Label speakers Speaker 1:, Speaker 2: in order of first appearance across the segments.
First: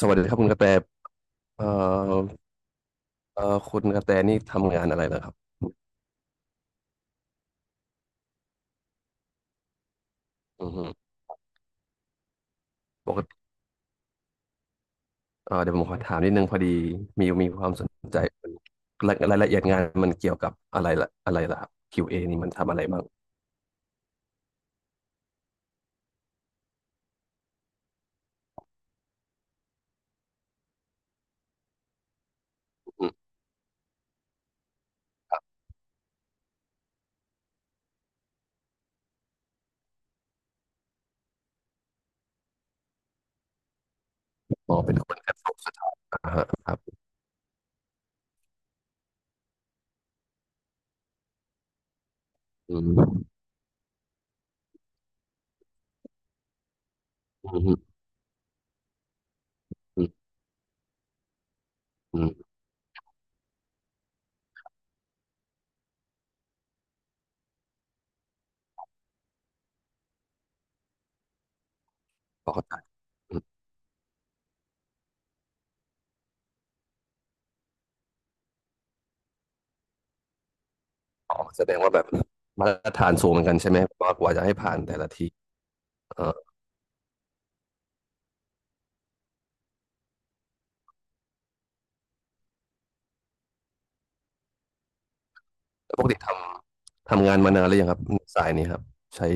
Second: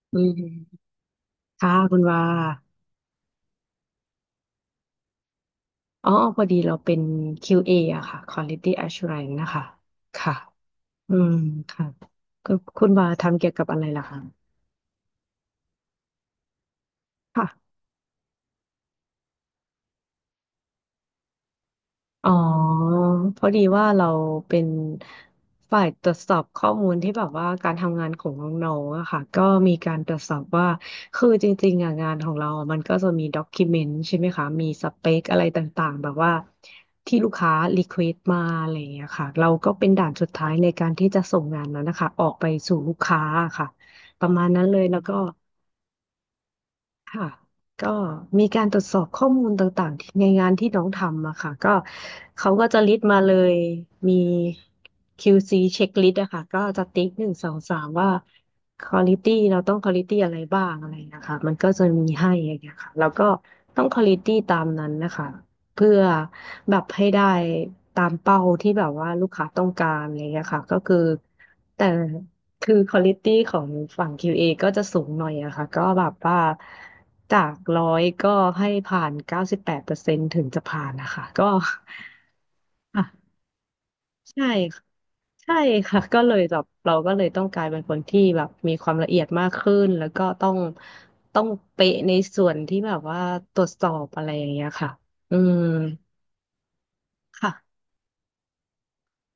Speaker 1: สวัส
Speaker 2: อื
Speaker 1: ดีครับคุณกระแต
Speaker 2: ม
Speaker 1: เอ่อ
Speaker 2: ค่ะคุณว่า
Speaker 1: คุณกระแตนี่ทำงานอะไรเหรอครับ
Speaker 2: อ๋อพอดีเราเป็น QA ออะค่ะ Quality Assurance นะคะ ค่ะ
Speaker 1: อือฮึ
Speaker 2: อืมค่ะก็คุณว่า
Speaker 1: ปกติ
Speaker 2: ทำเกี่ยวกับอะไรล่ะคะ
Speaker 1: เดี๋ยวผมขอถามนิดนึงพอดีมีควา
Speaker 2: ค่ะ
Speaker 1: มสนใจรายละเอียดงานมันเกี่ยวกับอะไรล่ะครับ QA
Speaker 2: อ๋อ
Speaker 1: นี่มันทำอะไรบ้าง
Speaker 2: เพราะดีว่าเราเป็นฝ่ายตรวจสอบข้อมูลที่แบบว่าการทำงานของน้องๆอะค่ะก็มีการตรวจสอบว่าคือจริงๆอะงานของเราอะมันก็จะ
Speaker 1: อืม
Speaker 2: มีด็อกิเมนต์ใช่ไหมคะมีสเปคอะไรต่างๆแบบว่าที่ลูกค้ารีเควสมาอะไรอย่างเงี้ยค่ะเราก็เป็นด่านสุดท้ายในการที่จะส่งงานนั้นนะคะออกไปสู่ลูกค้าอะค่ะประมาณนั้น
Speaker 1: อ๋อ
Speaker 2: เลย
Speaker 1: เป็
Speaker 2: แล้
Speaker 1: น
Speaker 2: ว
Speaker 1: ค
Speaker 2: ก็
Speaker 1: นกระทรวงสถาธาระครับ
Speaker 2: ค่ะก็มีการตรวจสอบข้อมูลต่างๆที่ในงานที่น้องทำอะค่ะก็เขาก็
Speaker 1: อื
Speaker 2: จะลิสต์มาเล
Speaker 1: ม
Speaker 2: ยมี QC เช็คลิสต์อะค่ะก็จะติ๊กหนึ่งส
Speaker 1: อื
Speaker 2: อง
Speaker 1: มอื
Speaker 2: สามว่าควอลิตี้เราต้องควอลิ
Speaker 1: ม
Speaker 2: ตี้อะไรบ้างอะไรนะคะมันก็จะมี
Speaker 1: อื
Speaker 2: ให้
Speaker 1: ม
Speaker 2: อย่างเงี้ยค่ะแล้วก็ต้องควอลิตี้ตามนั้นนะคะเพื่อแบบให้ได้ตามเป้าที่แบบว่าลูกค้าต้องการอะไรอย่างเงี้ยค่ะก็คือแต่
Speaker 1: พอเข้า
Speaker 2: คือ
Speaker 1: ใจ
Speaker 2: ควอลิตี้
Speaker 1: อืม
Speaker 2: ของฝั่ง QA ก็จะสูงหน่อยอะค่ะก็แบบว่าจากร้อยก็ให้ผ่าน98%ถึงจะผ่านนะคะ
Speaker 1: อ๋อ
Speaker 2: ก็
Speaker 1: แสดงว่าแบบมาตร
Speaker 2: อ่ะ
Speaker 1: ฐานสูงเหมือนกันใช่ไหมว่ากว่าจะ
Speaker 2: ใช่
Speaker 1: ให้ผ่าน
Speaker 2: ค่ะ
Speaker 1: แต่ละที
Speaker 2: ใช่ค่ะก็
Speaker 1: เอ่อ
Speaker 2: เลยแบบเราก็เลยต้องกลายเป็นคนที่แบบมีความละเอียดมากขึ้น แล้วก็ต้องเป๊ะในส่วนที่แบบว่าตรวจสอบอะไรอย่างเงี้ยค่ะอืม
Speaker 1: วปกติทำงาน
Speaker 2: ค่ะ
Speaker 1: มานานหรือยังครับสายนี้ครับใช้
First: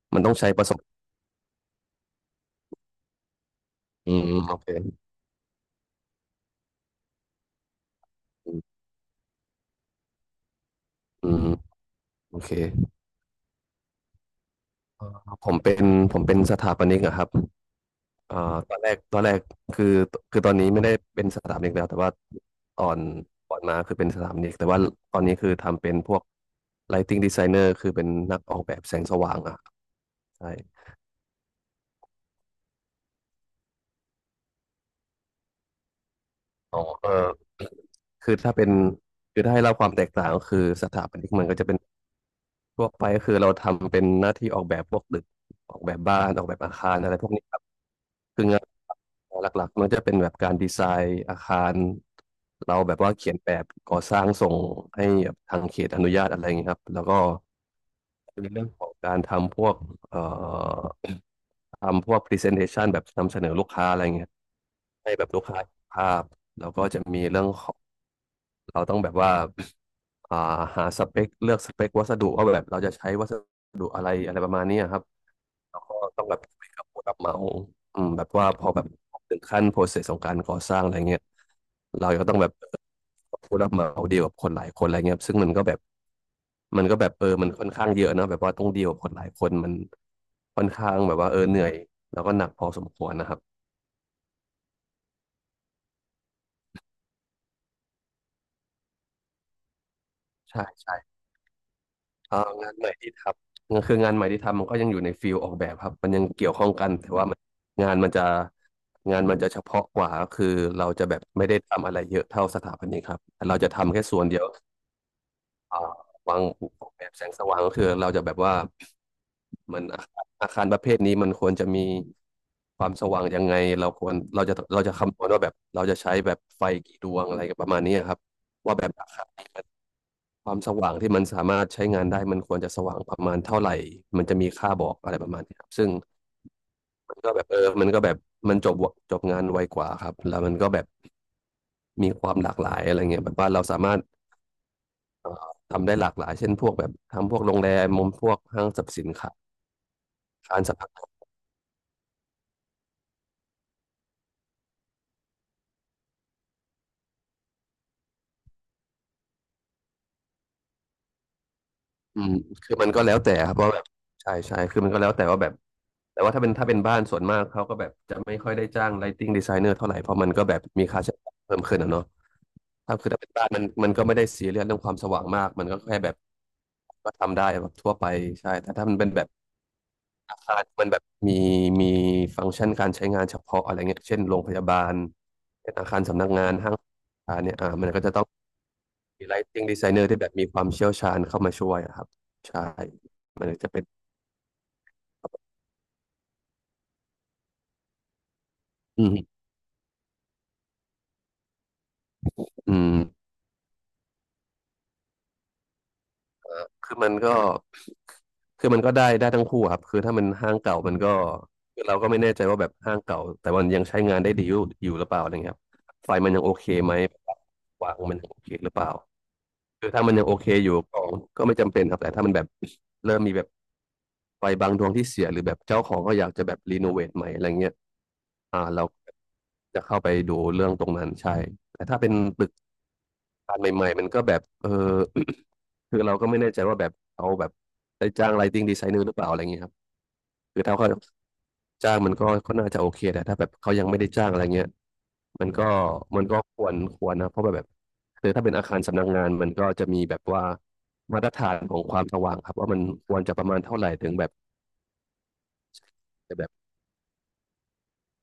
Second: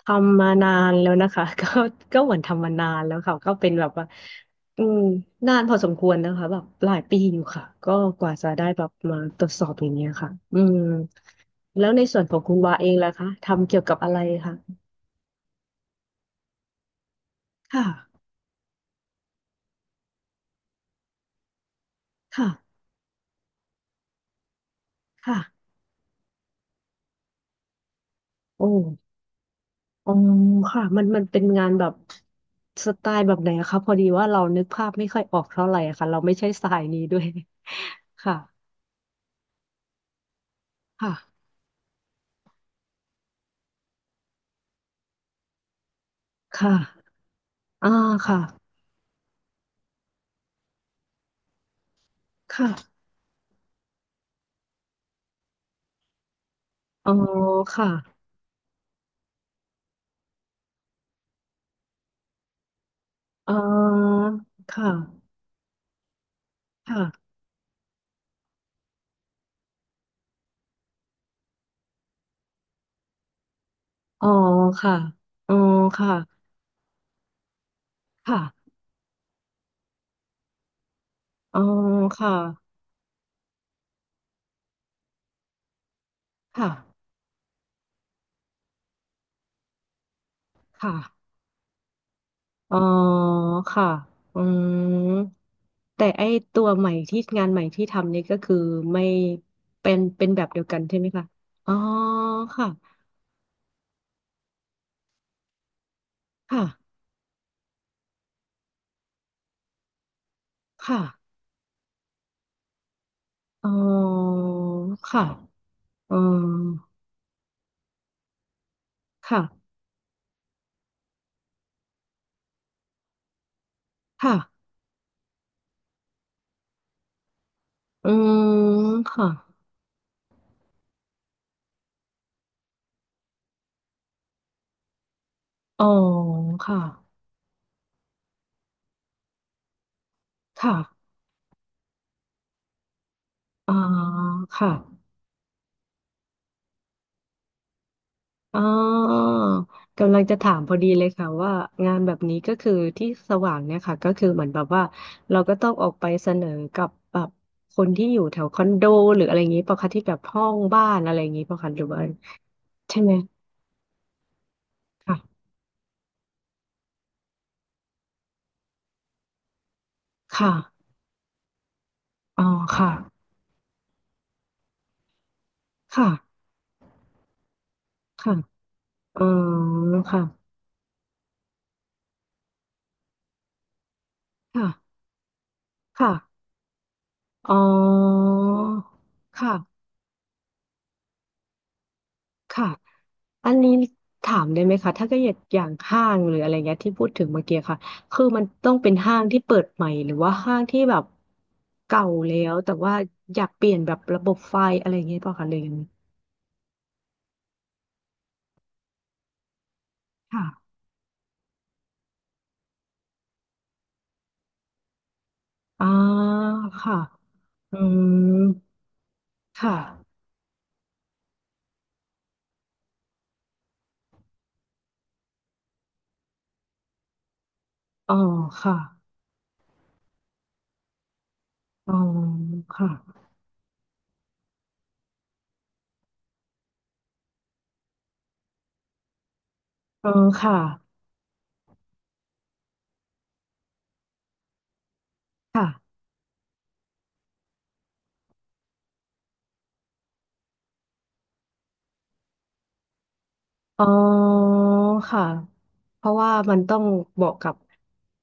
Speaker 2: ท
Speaker 1: มันต้อง
Speaker 2: ำมา
Speaker 1: ใช้ประ
Speaker 2: นา
Speaker 1: สบ
Speaker 2: นแล้วนะคะ ก็ก็เหมือนทำมานานแล้วค่ะก็เป็นแบบว่า
Speaker 1: อืมโอเค
Speaker 2: อืมนานพอสมควรนะคะแบบหลายปีอยู่ค่ะก็กว่าจะ
Speaker 1: อ
Speaker 2: ได้แบบมาตรวจสอบอย่างเงี้ยค่ะอืม
Speaker 1: ืม
Speaker 2: แล้วในส่วนข
Speaker 1: โอ
Speaker 2: อง
Speaker 1: เค
Speaker 2: คุณวาเองล่ะคะทำเกี่ยวกับอะไรคะ
Speaker 1: เอ่อผมเป็นผมเป็นสถาปนิกอะครับ
Speaker 2: ค่ะ
Speaker 1: เอ่อตอนแรกคือคือตอนนี้ไม่ได้เป็นสถาปนิกแล้วแต่ว่าต
Speaker 2: ค่ะ
Speaker 1: อนก่อนมาคือเป็นสถาปนิกแต่ว่าตอนนี้คือ
Speaker 2: ค่ะ
Speaker 1: ทำเป็นพวก Lighting Designer คือเป็นนักออ
Speaker 2: โ
Speaker 1: กแบบแสง
Speaker 2: อ้
Speaker 1: สว่างอะ
Speaker 2: อ๋อ
Speaker 1: ใช่
Speaker 2: ค่ะมันมันเป็นงานแบบสไตล์แบบไหนอะคะพอดีว่าเรานึกภาพไม่ค่อยออกเท่าไหร่อะค่ะเราไม่ใช่สา
Speaker 1: อ๋อ
Speaker 2: ยนี้
Speaker 1: เออ
Speaker 2: ด้วย
Speaker 1: คื
Speaker 2: ค่ะ
Speaker 1: อถ้าเป็นคือถ้าให้เล่าความแตกต่างก็คือสถา
Speaker 2: ค่ะ
Speaker 1: ปนิกมันก็จะเป็นทั่วไปก็คือเราทำเป็นหน้าที่ออกแบบพวกตึกออกแบบบ้านออกแบ
Speaker 2: ค
Speaker 1: บอาคาร
Speaker 2: ่ะ
Speaker 1: อะไรพวกนี้
Speaker 2: อ่าค่ะ
Speaker 1: คืองานหลักๆมันจะเป็นแบบการดีไซน์อาคารเราแบบ
Speaker 2: ค่ะ
Speaker 1: ว่าเขียนแบบก่อสร้างส่งให้ทางเขตอนุญาตอะไรอย่างเงี้ยครับแล้ว
Speaker 2: อ๋อ
Speaker 1: ก็
Speaker 2: ค่ะ
Speaker 1: เป็นเรื่องของการทำพวกเอ่อทำพวก presentation แบบนำเสน
Speaker 2: อ๋
Speaker 1: อ
Speaker 2: อ
Speaker 1: ลูกค้าอะไรอย่างเงี้ย
Speaker 2: ค
Speaker 1: ให้แบ
Speaker 2: ่ะ
Speaker 1: บลูกค้าเภาพแล้วก็จะมี
Speaker 2: ค่ะ
Speaker 1: เรื่องของเราต้องแบบว่าอ่าหาสเปคเลือกสเปควัสดุว่าแบบเราจะใช้วัสดุอะไร
Speaker 2: อ๋อ
Speaker 1: อะไรประมาณนี้
Speaker 2: ค่ะ
Speaker 1: ครับ
Speaker 2: อ๋อ
Speaker 1: แล้วก็
Speaker 2: ค่ะ
Speaker 1: ต้องแบบคุยกับผู้รับเหมาอืมแบบว่าพอ
Speaker 2: ค่ะ
Speaker 1: แบบถึงขั้นโปรเซสของการก่อสร้างอะไรเงี้ย
Speaker 2: อ๋อ
Speaker 1: เราก็
Speaker 2: ค่ะ
Speaker 1: ต้องแบบผู้รับเหมาเดียวกับคนหลายคนอะไรเงี้ยซึ่ง
Speaker 2: ค่ะ
Speaker 1: มันก็แบบเออมันค่อนข้างเยอะเนอะแบบว่าต้องเดียวกับคนหลายคนมันค่อน
Speaker 2: ค่ะ
Speaker 1: ข้างแบบว่าเออเหนื่อยแล้วก็หนักพอ
Speaker 2: อ๋อ
Speaker 1: สมควรนะครับ
Speaker 2: ค่ะอืมแต่ไอตัวใหม่ที่งานใหม่ที่ทำนี่ก็คือไม่เป็นเป็นแบบเดีย
Speaker 1: ใช่
Speaker 2: วกัน
Speaker 1: ใช่
Speaker 2: ใช่ไหมคะอ๋อ
Speaker 1: อ่า
Speaker 2: ค่ะ
Speaker 1: งานใหม่ที่ทำคืองานใหม่ที่ทำมันก็ยังอยู่ในฟิลออกแบบครับมันยังเกี่ยว
Speaker 2: ค่ะ
Speaker 1: ข้องกันแต่ว่ามันงานมันจะงานมันจะเฉพาะกว่าก็คือเรา
Speaker 2: ค่ะ
Speaker 1: จะแบบไม่ได้ทำอะไรเยอะเท่าสถาปนิกครับแต่เรา
Speaker 2: อ๋อ
Speaker 1: จะทำแค่ส่วนเดียว
Speaker 2: ค่ะ
Speaker 1: อ่า
Speaker 2: อื
Speaker 1: วา
Speaker 2: ม
Speaker 1: งออกแบบแสงสว่างก็คือเราจะแบบว่า
Speaker 2: ค่ะ
Speaker 1: มันอาคารประเภทนี้มันควรจะมีความสว่างยังไงเราควร
Speaker 2: ค่ะ
Speaker 1: เราจะเราจะคำนวณว่าแบบเราจะใช้แบบไฟกี่ดวงอะไรประมาณนี้
Speaker 2: อื
Speaker 1: ครับว่าแบ
Speaker 2: ม
Speaker 1: บอาคา
Speaker 2: ค่ะ
Speaker 1: ร ความสว่างที่มันสามารถใช้งานได้มันควรจะสว่างประมาณเท่าไหร่มันจะมีค่าบอกอะไรประมาณนี้ครับ
Speaker 2: อ๋
Speaker 1: ซึ่
Speaker 2: อ
Speaker 1: ง
Speaker 2: ค่ะ
Speaker 1: มันก็แบบเออมันก็แบบมันจบจบงานไวกว่าครับ แล้วมันก็แบบ
Speaker 2: ค่ะ
Speaker 1: มีความหลากหลายอะไรเงี้ยแบบว่าเรา
Speaker 2: อ๋อ
Speaker 1: สามารถ
Speaker 2: ค่ะ
Speaker 1: ทำได้หลากหลายเช่นพวกแบบทำพวกโรงแรมมุมพวก
Speaker 2: อ๋
Speaker 1: ห้างสรรพสิน
Speaker 2: อ
Speaker 1: ค้า
Speaker 2: กำลังจะถา
Speaker 1: ร้า
Speaker 2: ม
Speaker 1: น
Speaker 2: พ
Speaker 1: สร
Speaker 2: อ
Speaker 1: รพ
Speaker 2: ดีเลยค่ะว่างานแบบนี้ก็คือที่สว่างเนี่ยค่ะก็คือเหมือนแบบว่าเราก็ต้องออกไปเสนอกับแบบคนที่อยู่แถวคอนโดหรืออะไรอย่างนี้ปะคะที่แบบห้องบ้านอะไรอย่างนี้ปะคะหรือว่า
Speaker 1: อืมคือมัน
Speaker 2: ใช่
Speaker 1: ก็
Speaker 2: ไห
Speaker 1: แล้
Speaker 2: ม
Speaker 1: วแต่ครับว่าแบบใช่ใช่คือมันก็แล้วแต่
Speaker 2: ค่ะ
Speaker 1: ว่าแบบแต่ว่าถ้าเป็นบ้านส่วนมากเขาก็แบบจะไม่ค่อยได้จ้าง lighting designer เท่าไหร่เพราะมันก็
Speaker 2: ค่ะ
Speaker 1: แบบมีค่าใช้จ่ายเพิ่มขึ้นอะเนาะ
Speaker 2: อ๋อค่ะ
Speaker 1: ถ้าคือถ้าเป็นบ้านมันมันก็ไม่ได้ซีเรียสเรื่องความสว่างมากมันก็แค่
Speaker 2: ค่ะ
Speaker 1: แบบก็ทำได้แบบทั่วไป
Speaker 2: ค่ะ
Speaker 1: ใช่แต่ถ้ามันเป็น
Speaker 2: อ๋
Speaker 1: แบ
Speaker 2: อ
Speaker 1: บ
Speaker 2: ค่ะ
Speaker 1: อาคารมันแบบมีฟังก์ชันการใช้งานเฉพาะอะไรเงี้ยเช่นโรงพยาบาล
Speaker 2: ค่ะ
Speaker 1: เช่นอาคารสำนัก
Speaker 2: ค่ะ
Speaker 1: งานห้างอา
Speaker 2: อ๋
Speaker 1: เนี่
Speaker 2: อ
Speaker 1: ยอ่ามันก็จะต้องมี lighting
Speaker 2: ค่ะ
Speaker 1: designer ที่แบบมีความเชี่ยวชาญเข้ามาช่วยอะครับใช่
Speaker 2: ค่ะ
Speaker 1: มัน
Speaker 2: อัน
Speaker 1: ก็จะ
Speaker 2: นี้
Speaker 1: เป็น
Speaker 2: ถามได้ไหมคะถ้าเก็อยากอย่างห้างหรืออะไรเงี้ยที่พูดถึงเมื่อกี้ค่ะคือมันต้องเป็น
Speaker 1: อื
Speaker 2: ห้างที่
Speaker 1: ม
Speaker 2: เปิดใหม่หรือว่าห้างที่แบบเก่าแล้วแต่
Speaker 1: อื
Speaker 2: ว่า
Speaker 1: ม
Speaker 2: อยากเปลี่ยนแบบระบบไฟอะไรเงี้ยเปล่าคะเลยงไง
Speaker 1: คือมันก็คือมันก็ได้ทั้งคู่ครับคือถ้ามัน
Speaker 2: ค่ะ
Speaker 1: ห้างเก่ามันก็คือเราก็ไม่แน่ใจว่าแบบห้างเก่าแต่มันยังใช้งานได้ดีอยู่หรือเปล่าอะไรเงี้ยครับ
Speaker 2: อ่า
Speaker 1: ไฟมันยังโอเคไหม
Speaker 2: ค่ะอื
Speaker 1: วาง
Speaker 2: ม
Speaker 1: มันยังโอเคหรือเปล่า
Speaker 2: ค่ะ
Speaker 1: คือถ้ามันยังโอเคอยู่ก็ก็ไม่จำเป็นครับแต่ถ้ามันแบบเริ่มมีแบบไฟบางดวงที่เสียหรือแบบเจ้าของก็อยากจะแบบรีโนเวทใหม่อะไรเงี้ย
Speaker 2: อ๋อ
Speaker 1: อ่า
Speaker 2: ค่ะ
Speaker 1: เราจะเข้าไปดูเรื่องตรงนั้นใช่แต่
Speaker 2: อ๋อ
Speaker 1: ถ้าเป็นตึก
Speaker 2: ค่ะ
Speaker 1: การใหม่ๆมันก็แบบเออ คือเราก็ไม่แน่ใจว่าแบบเอาแบบได้จ้าง lighting designer หรือเปล่าอะไรเงี้ยครับ
Speaker 2: อ๋อค่ะ
Speaker 1: คือถ้าเขาจ้างมันก็น่าจะโอเคแต่ถ้าแบบเขายังไม่ได้จ้างอะไรเงี้ยมันก็
Speaker 2: ค่ะ
Speaker 1: มันก็ควรนะเพราะแบบคือถ้าเป็นอาคารสำนักงานมันก็จะมีแบบว่ามาตรฐานของความสว่างครับว่ามันควรจะประมาณเท่า
Speaker 2: อ๋
Speaker 1: ไห
Speaker 2: อ
Speaker 1: ร่ถึงแบบ
Speaker 2: ค่ะเพราะว่า
Speaker 1: จะแบบ
Speaker 2: มันต้องเหมาะกับ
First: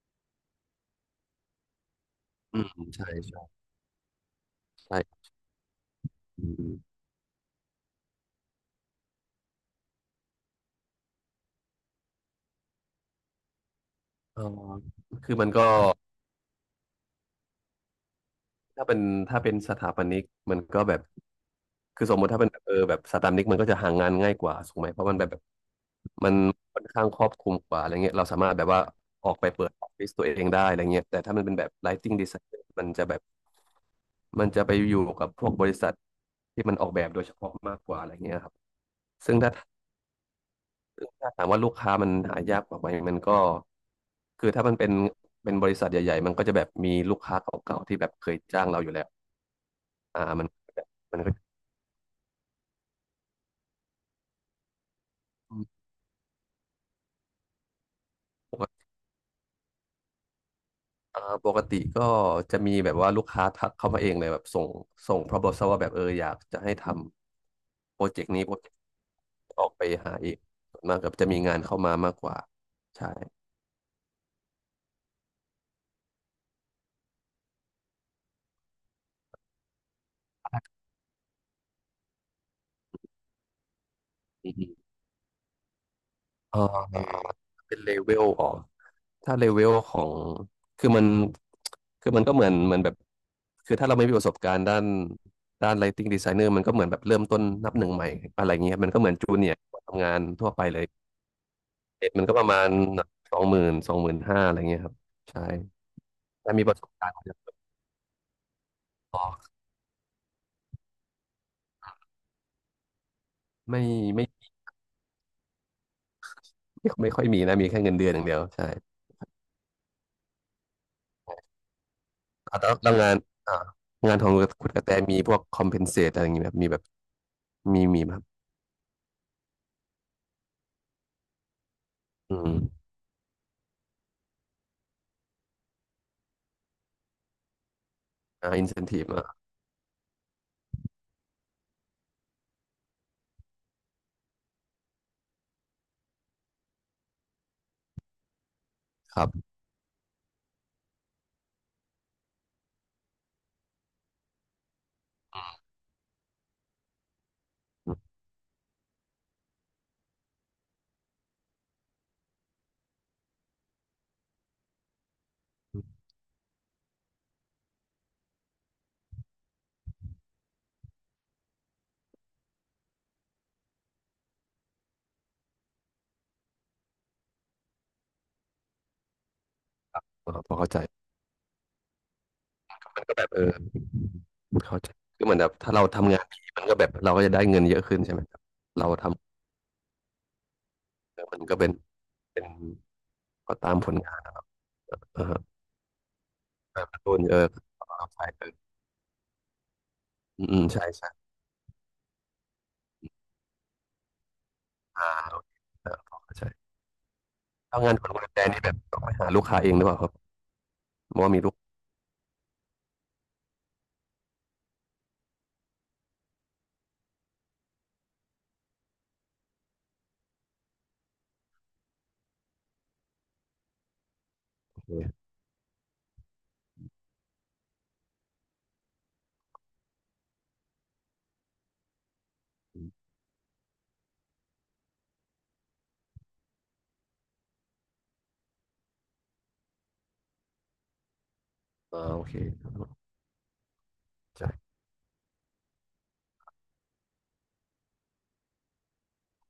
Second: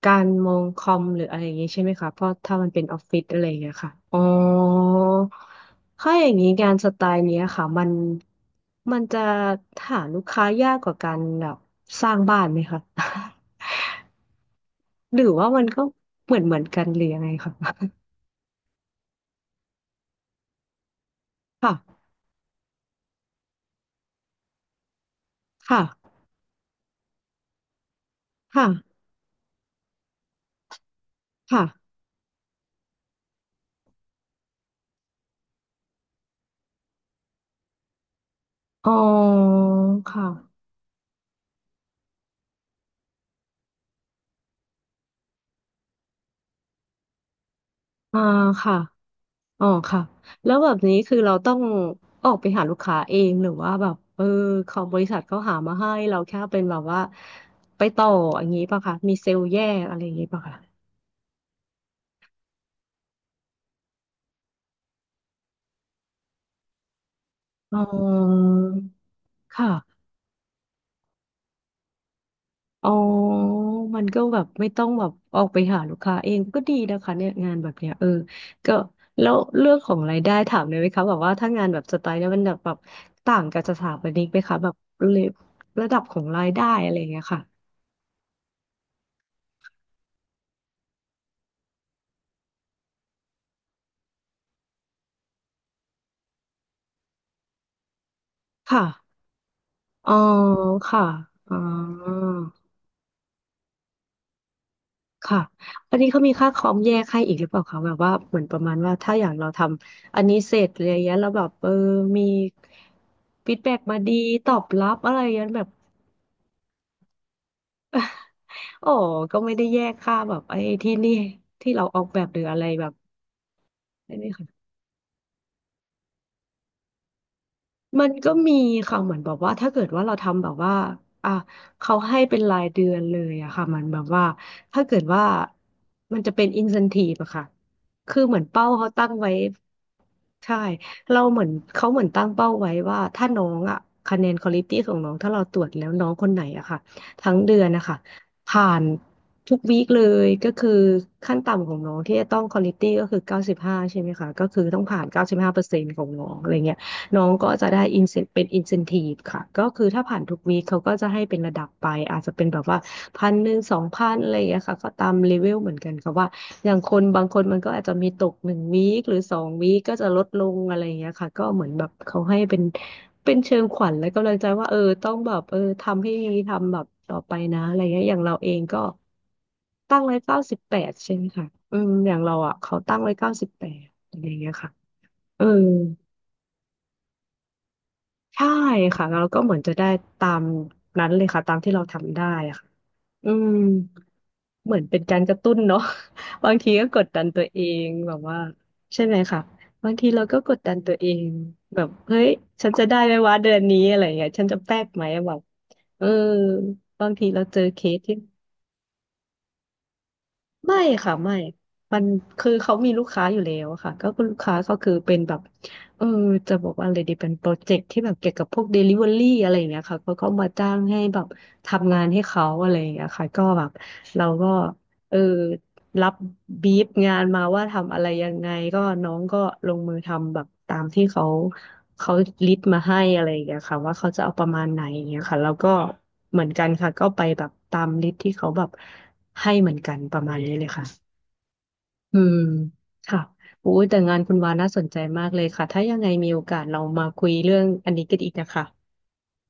Speaker 2: การมองคอมหรืออะไรอย่างงี้ใช่ไหมคะเพราะถ้า
Speaker 1: อื
Speaker 2: มั
Speaker 1: ม
Speaker 2: นเป็นออฟ
Speaker 1: ใช่
Speaker 2: ฟิศอะ
Speaker 1: ใช่
Speaker 2: ไรอย่างเงี้ยค่ะอ๋อ
Speaker 1: ใช่
Speaker 2: ถ้าอย่าง
Speaker 1: อื
Speaker 2: นี้งา
Speaker 1: ม
Speaker 2: นสไตล์เนี้ยค่ะมันมันจะหาลูกค้ายากกว่าการแบบสร้างบ้านไหมคะ
Speaker 1: เออ
Speaker 2: หรือ
Speaker 1: คือมั
Speaker 2: ว่า
Speaker 1: น
Speaker 2: มัน
Speaker 1: ก็
Speaker 2: ก็เหมือนเหมือนกันหรือยังไงคะ
Speaker 1: ถ้าเป็นถ้าเป็นสถาปนิกมันก็แบบคื
Speaker 2: ค่ะ
Speaker 1: อสมมติถ้าเป็นแบบแบบสถาปนิกมันก็จะหางานง่ายกว่าถูกไหมเพราะมันแบบ
Speaker 2: ค่ะ
Speaker 1: มันค่อนข้างครอบคลุมกว่าอะไรเงี้ยเราสามารถแบบว่า
Speaker 2: ค่ะ
Speaker 1: ออกไปเปิดออฟฟิศตัวเองได้อะไรเงี้ยแต่ถ้ามันเป็นแบบ
Speaker 2: ค่ะ
Speaker 1: lighting design มันจะแบบมันจะไปอยู่กับพวกบริษัทที่มันออกแบบโดยเฉพาะมากกว่าอะไรเงี้ยครับ
Speaker 2: อ๋อ
Speaker 1: ซึ่งถ้า
Speaker 2: ค่ะ
Speaker 1: ซึ่งถ้าถามว่าลูกค้ามันหายากกว่าไหมมันก็คือถ้ามันเป็นเป็นบริษัทใหญ่ๆมันก็จะแบบมีลูกค้าเก่าๆที่แบบ
Speaker 2: อ่า
Speaker 1: เคยจ้าง
Speaker 2: ค่ะ
Speaker 1: เราอยู่แล้ว
Speaker 2: อ๋อค่ะ
Speaker 1: อ่ามัน
Speaker 2: แล้วแบบนี้คื
Speaker 1: มั
Speaker 2: อ
Speaker 1: นก็
Speaker 2: เราต้องออกไปหาลูกค้าเองหรือว่าแบบเออเขาบริษัทเขาหามาให้เราแค่เป็นแบบว่าไปต่ออย่าง
Speaker 1: ป
Speaker 2: นี้
Speaker 1: ก
Speaker 2: ป่ะ
Speaker 1: ติ
Speaker 2: คะมีเซลล์แยกอะไรอย่างนี้ป่ะคะ
Speaker 1: อ่าปกติก็จะมีแบบว่าลูกค้าทักเข้ามาเองเลยแบบส่ง proposal ว่าแบบอยากจะให้ท
Speaker 2: อ๋
Speaker 1: ำโปรเจกต์นี้
Speaker 2: อ
Speaker 1: โปรเจกต์ออ
Speaker 2: ค่ะ
Speaker 1: กไปหาเองส่วนมากกับจะมีงานเข้ามามากกว่า
Speaker 2: อ๋
Speaker 1: ใช่
Speaker 2: อมันก็แบบไม่ต้องแบบออกไปหาลูกค้าเองก็ดีนะคะเนี่ยงานแบบเนี้ยเออก็แล้วเรื่องของรายได้ถามเลยไหมคะแบบว่าถ้างานแบบสไตล์เนี้ยมันแบบแบบต่างกับสถาปนิกไหม
Speaker 1: อื
Speaker 2: คะแบ
Speaker 1: ม
Speaker 2: บระดับของราย
Speaker 1: เอ่
Speaker 2: ได้อะไรอย่างเงี้ย
Speaker 1: อ
Speaker 2: ค่ะ
Speaker 1: เป็นเลเวลอ๋อถ้าเลเวลของคือมันคือมันก็เหมือนแบบคือถ้าเราไม่มีประสบการณ์ด้าน lighting designer มันก็เหมือนแบบเริ่มต้นนับหนึ่งใหม่อะไรเงี้ย
Speaker 2: ค่ะ
Speaker 1: มันก็เหมือนจูเนียร์ทำ
Speaker 2: อ๋
Speaker 1: งา
Speaker 2: อ
Speaker 1: นทั่วไปเลย
Speaker 2: ค่ะ อ๋อ
Speaker 1: เรทมันก็ประมาณ20,00025,000อะไรเงี้ยครับ
Speaker 2: ค่ะ
Speaker 1: ใช่
Speaker 2: อันนี้เขามีค่า
Speaker 1: แต่
Speaker 2: ค
Speaker 1: มี
Speaker 2: อ
Speaker 1: ป
Speaker 2: ม
Speaker 1: ระส
Speaker 2: แย
Speaker 1: บ
Speaker 2: ก
Speaker 1: การณ์
Speaker 2: ให้
Speaker 1: อาจ
Speaker 2: อี
Speaker 1: จะ
Speaker 2: กหรือ
Speaker 1: เปิ
Speaker 2: เป
Speaker 1: ด
Speaker 2: ล่าคะแบบว่าเหมือนประมาณว่าถ้า
Speaker 1: อ
Speaker 2: อ
Speaker 1: อ
Speaker 2: ย่าง
Speaker 1: ก
Speaker 2: เราทำอันนี้เสร็จอะไรอย่างเงี้ยแล้วแบบเออมีฟีดแบ็ก
Speaker 1: ไม่
Speaker 2: มาดี
Speaker 1: ไม่
Speaker 2: ตอบรับอะไรอย่างเงี้ยแบบ
Speaker 1: ไม่ค่อยมีนะมีแค่เงินเดือนอย่างเดียวใช่
Speaker 2: อ๋อก็ไม่ได้แยกค่าแบบไอ้ที่นี่ที่เราออกแบบหรือ
Speaker 1: อ่ะ
Speaker 2: อะไร
Speaker 1: แล้ว
Speaker 2: แบ
Speaker 1: แล้
Speaker 2: บ
Speaker 1: วงานอ่า
Speaker 2: ได้
Speaker 1: งาน
Speaker 2: ไห
Speaker 1: ข
Speaker 2: ม
Speaker 1: อง
Speaker 2: คะ
Speaker 1: คุณกระแตมีพวกคอมเพนเซตอะไรอย่างงี้แบบมีแบบมี
Speaker 2: มัน
Speaker 1: แบบ
Speaker 2: ก็มีค่ะเหมือนแบบว่าถ้าเกิดว่าเราทำแบบว่าอ่ะเขาให้
Speaker 1: อื
Speaker 2: เป็น
Speaker 1: ม
Speaker 2: รายเดือนเลยอะค่ะมันแบบว่าถ้าเกิดว่ามันจะเป็นอินเซนทีฟอะค่ะคือเหมือน
Speaker 1: อิ
Speaker 2: เป้า
Speaker 1: นเซน
Speaker 2: เขา
Speaker 1: ทีฟ
Speaker 2: ตั้ง
Speaker 1: อ่ะ
Speaker 2: ไว้ใช่เราเหมือนเขาเหมือนตั้งเป้าไว้ว่าถ้าน้องอะคะแนนควอลิตี้ของน้องถ้าเราตรวจแล้วน้องคนไหนอะค่ะทั้งเดือนนะคะผ่าน
Speaker 1: ครับ
Speaker 2: ทุกวีคเลยก็คือขั้นต่ำของน้องที่จะต้องควอลิตี้ก็คือเก้าสิบห้าใช่ไหมคะก็คือต้องผ่าน95%ของน้องอะไรเงี้ย น้องก็จะได้
Speaker 1: อื
Speaker 2: อินเซนเป็นอินเซนทีฟค่ะก็คือถ้าผ่านทุกวีคเขาก็จะให้เป็นระดับไปอาจจะเป็นแบบว่า1,0002,000อะไรอย่างเงี้ยค่ะก็ตามเลเวลเหมือนกัน
Speaker 1: ม
Speaker 2: ค่ะว่าอย่างคนบางคนมันก็อาจจะมีตกหนึ่งวีคหรือสองวีคก็จะลดลงอะไรอย่างเงี้ยค่ะก็เหมือนแบบเขาให้เป็นเชิงขวัญและกำลังใจว่าอต้องแบบอทำให้ดีทำแบบต่อไปนะอะไรเงี้ยอย่างเราเองก็ตั้งไว้เก้า
Speaker 1: พ
Speaker 2: สิ
Speaker 1: อ
Speaker 2: บ
Speaker 1: เข้า
Speaker 2: แป
Speaker 1: ใจ
Speaker 2: ดใช่ไหมคะอืมอย่างเราอ่ะเขา
Speaker 1: แล้ว
Speaker 2: ตั้ง
Speaker 1: ก็
Speaker 2: ไว้
Speaker 1: แบ
Speaker 2: เก้า
Speaker 1: บ
Speaker 2: สิบแปดอะไรอย่างเงี้ยค่ะ
Speaker 1: เข้าใจคือเหมือน
Speaker 2: อ
Speaker 1: แบบถ้าเราทำงานดีมันก็แบบเราก็จะได้เงินเยอะขึ้นใช่ไหมครับ
Speaker 2: ใช่
Speaker 1: เรา
Speaker 2: ค่ะ
Speaker 1: ท
Speaker 2: แล้วก็เหมือนจะได้ตามนั้นเลย
Speaker 1: ำมั
Speaker 2: ค่ะ
Speaker 1: น
Speaker 2: ตา
Speaker 1: ก็
Speaker 2: ม
Speaker 1: เป็
Speaker 2: ที่
Speaker 1: น
Speaker 2: เราทำได้
Speaker 1: เป็น
Speaker 2: ค่ะอืม
Speaker 1: ก็ตามผลงาน
Speaker 2: เหมือนเป็นการ
Speaker 1: อ่า
Speaker 2: กระ
Speaker 1: ฮะ
Speaker 2: ตุ้นเนาะ บางที
Speaker 1: แบ
Speaker 2: ก็
Speaker 1: บ
Speaker 2: กด
Speaker 1: โด
Speaker 2: ดั
Speaker 1: น
Speaker 2: นตัวเอง
Speaker 1: เอา
Speaker 2: แบบ
Speaker 1: ไป
Speaker 2: ว่าใช่ไหมคะบางทีเราก็
Speaker 1: อืม
Speaker 2: ก
Speaker 1: อื
Speaker 2: ด
Speaker 1: ม
Speaker 2: ดัน
Speaker 1: ใช่
Speaker 2: ตัวเอ
Speaker 1: ใช่
Speaker 2: งแบบเฮ้ยฉันจะได้ไหมวะเดือนนี้อะไรอย่างเงี้ยฉันจะแป๊กไหม
Speaker 1: อ่า
Speaker 2: แบ
Speaker 1: โอ
Speaker 2: บ
Speaker 1: เค
Speaker 2: อ
Speaker 1: พอเข้าใจ
Speaker 2: บางทีเราเจอเค
Speaker 1: ถ้างาน
Speaker 2: ส
Speaker 1: ของ
Speaker 2: ที่
Speaker 1: คุรมแดงนี่แบบต้องไปหาลูกค้าเองหรือเปล่าครับ
Speaker 2: ไม่ค่ะ
Speaker 1: ว่า
Speaker 2: ไม่
Speaker 1: มีลูก
Speaker 2: มันคือเขามีลูกค้าอยู่แล้วค่ะก็คือลูกค้าก็คือเป็นแบบอจะบอกว่าอะไรดีเป็นโปรเจกต์ที่แบบเกี่ยวกับพวกเดลิเวอรี่อะไรอย่างเงี้ยค่ะเขาก็มาจ้างให้แบบทำงานให้เขาอะไรอย่างเงี้ยค่ะก็แบบเราก็
Speaker 1: โอ
Speaker 2: อ
Speaker 1: เค
Speaker 2: รับบีฟงานมาว่าทำอะไรยังไงก็น้องก็ลงมือทำแบบตามที่เขาเขาลิสต์มาให้
Speaker 1: อ
Speaker 2: อะไรอย่างเงี้ยค่ะว่าเขาจะเอาประมาณไหนอย่างเงี้ยค่ะแล้วก็เหมือนกันค่ะก็ไปแบบตามลิสต์ที่เขาแบบให้เหมือนกันประมาณนี้เลยค่ะอื
Speaker 1: โอเค
Speaker 2: ม
Speaker 1: ครับ
Speaker 2: ค่ะโุ้ยแต่งานคุณวา
Speaker 1: ใช่
Speaker 2: น่าสนใจมากเลยค่ะถ้ายังไงมีโอกาสเรามาคุยเรื่องอันนี้กันอีกนะคะ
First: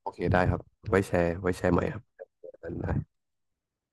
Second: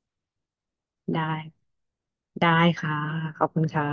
Speaker 1: โอเคได้ครับไว้แช
Speaker 2: ได้
Speaker 1: ร์ไว้แชร์ใหม่ครับ
Speaker 2: ได้
Speaker 1: อันนั้นได้
Speaker 2: ค่ะขอบคุณค่ะ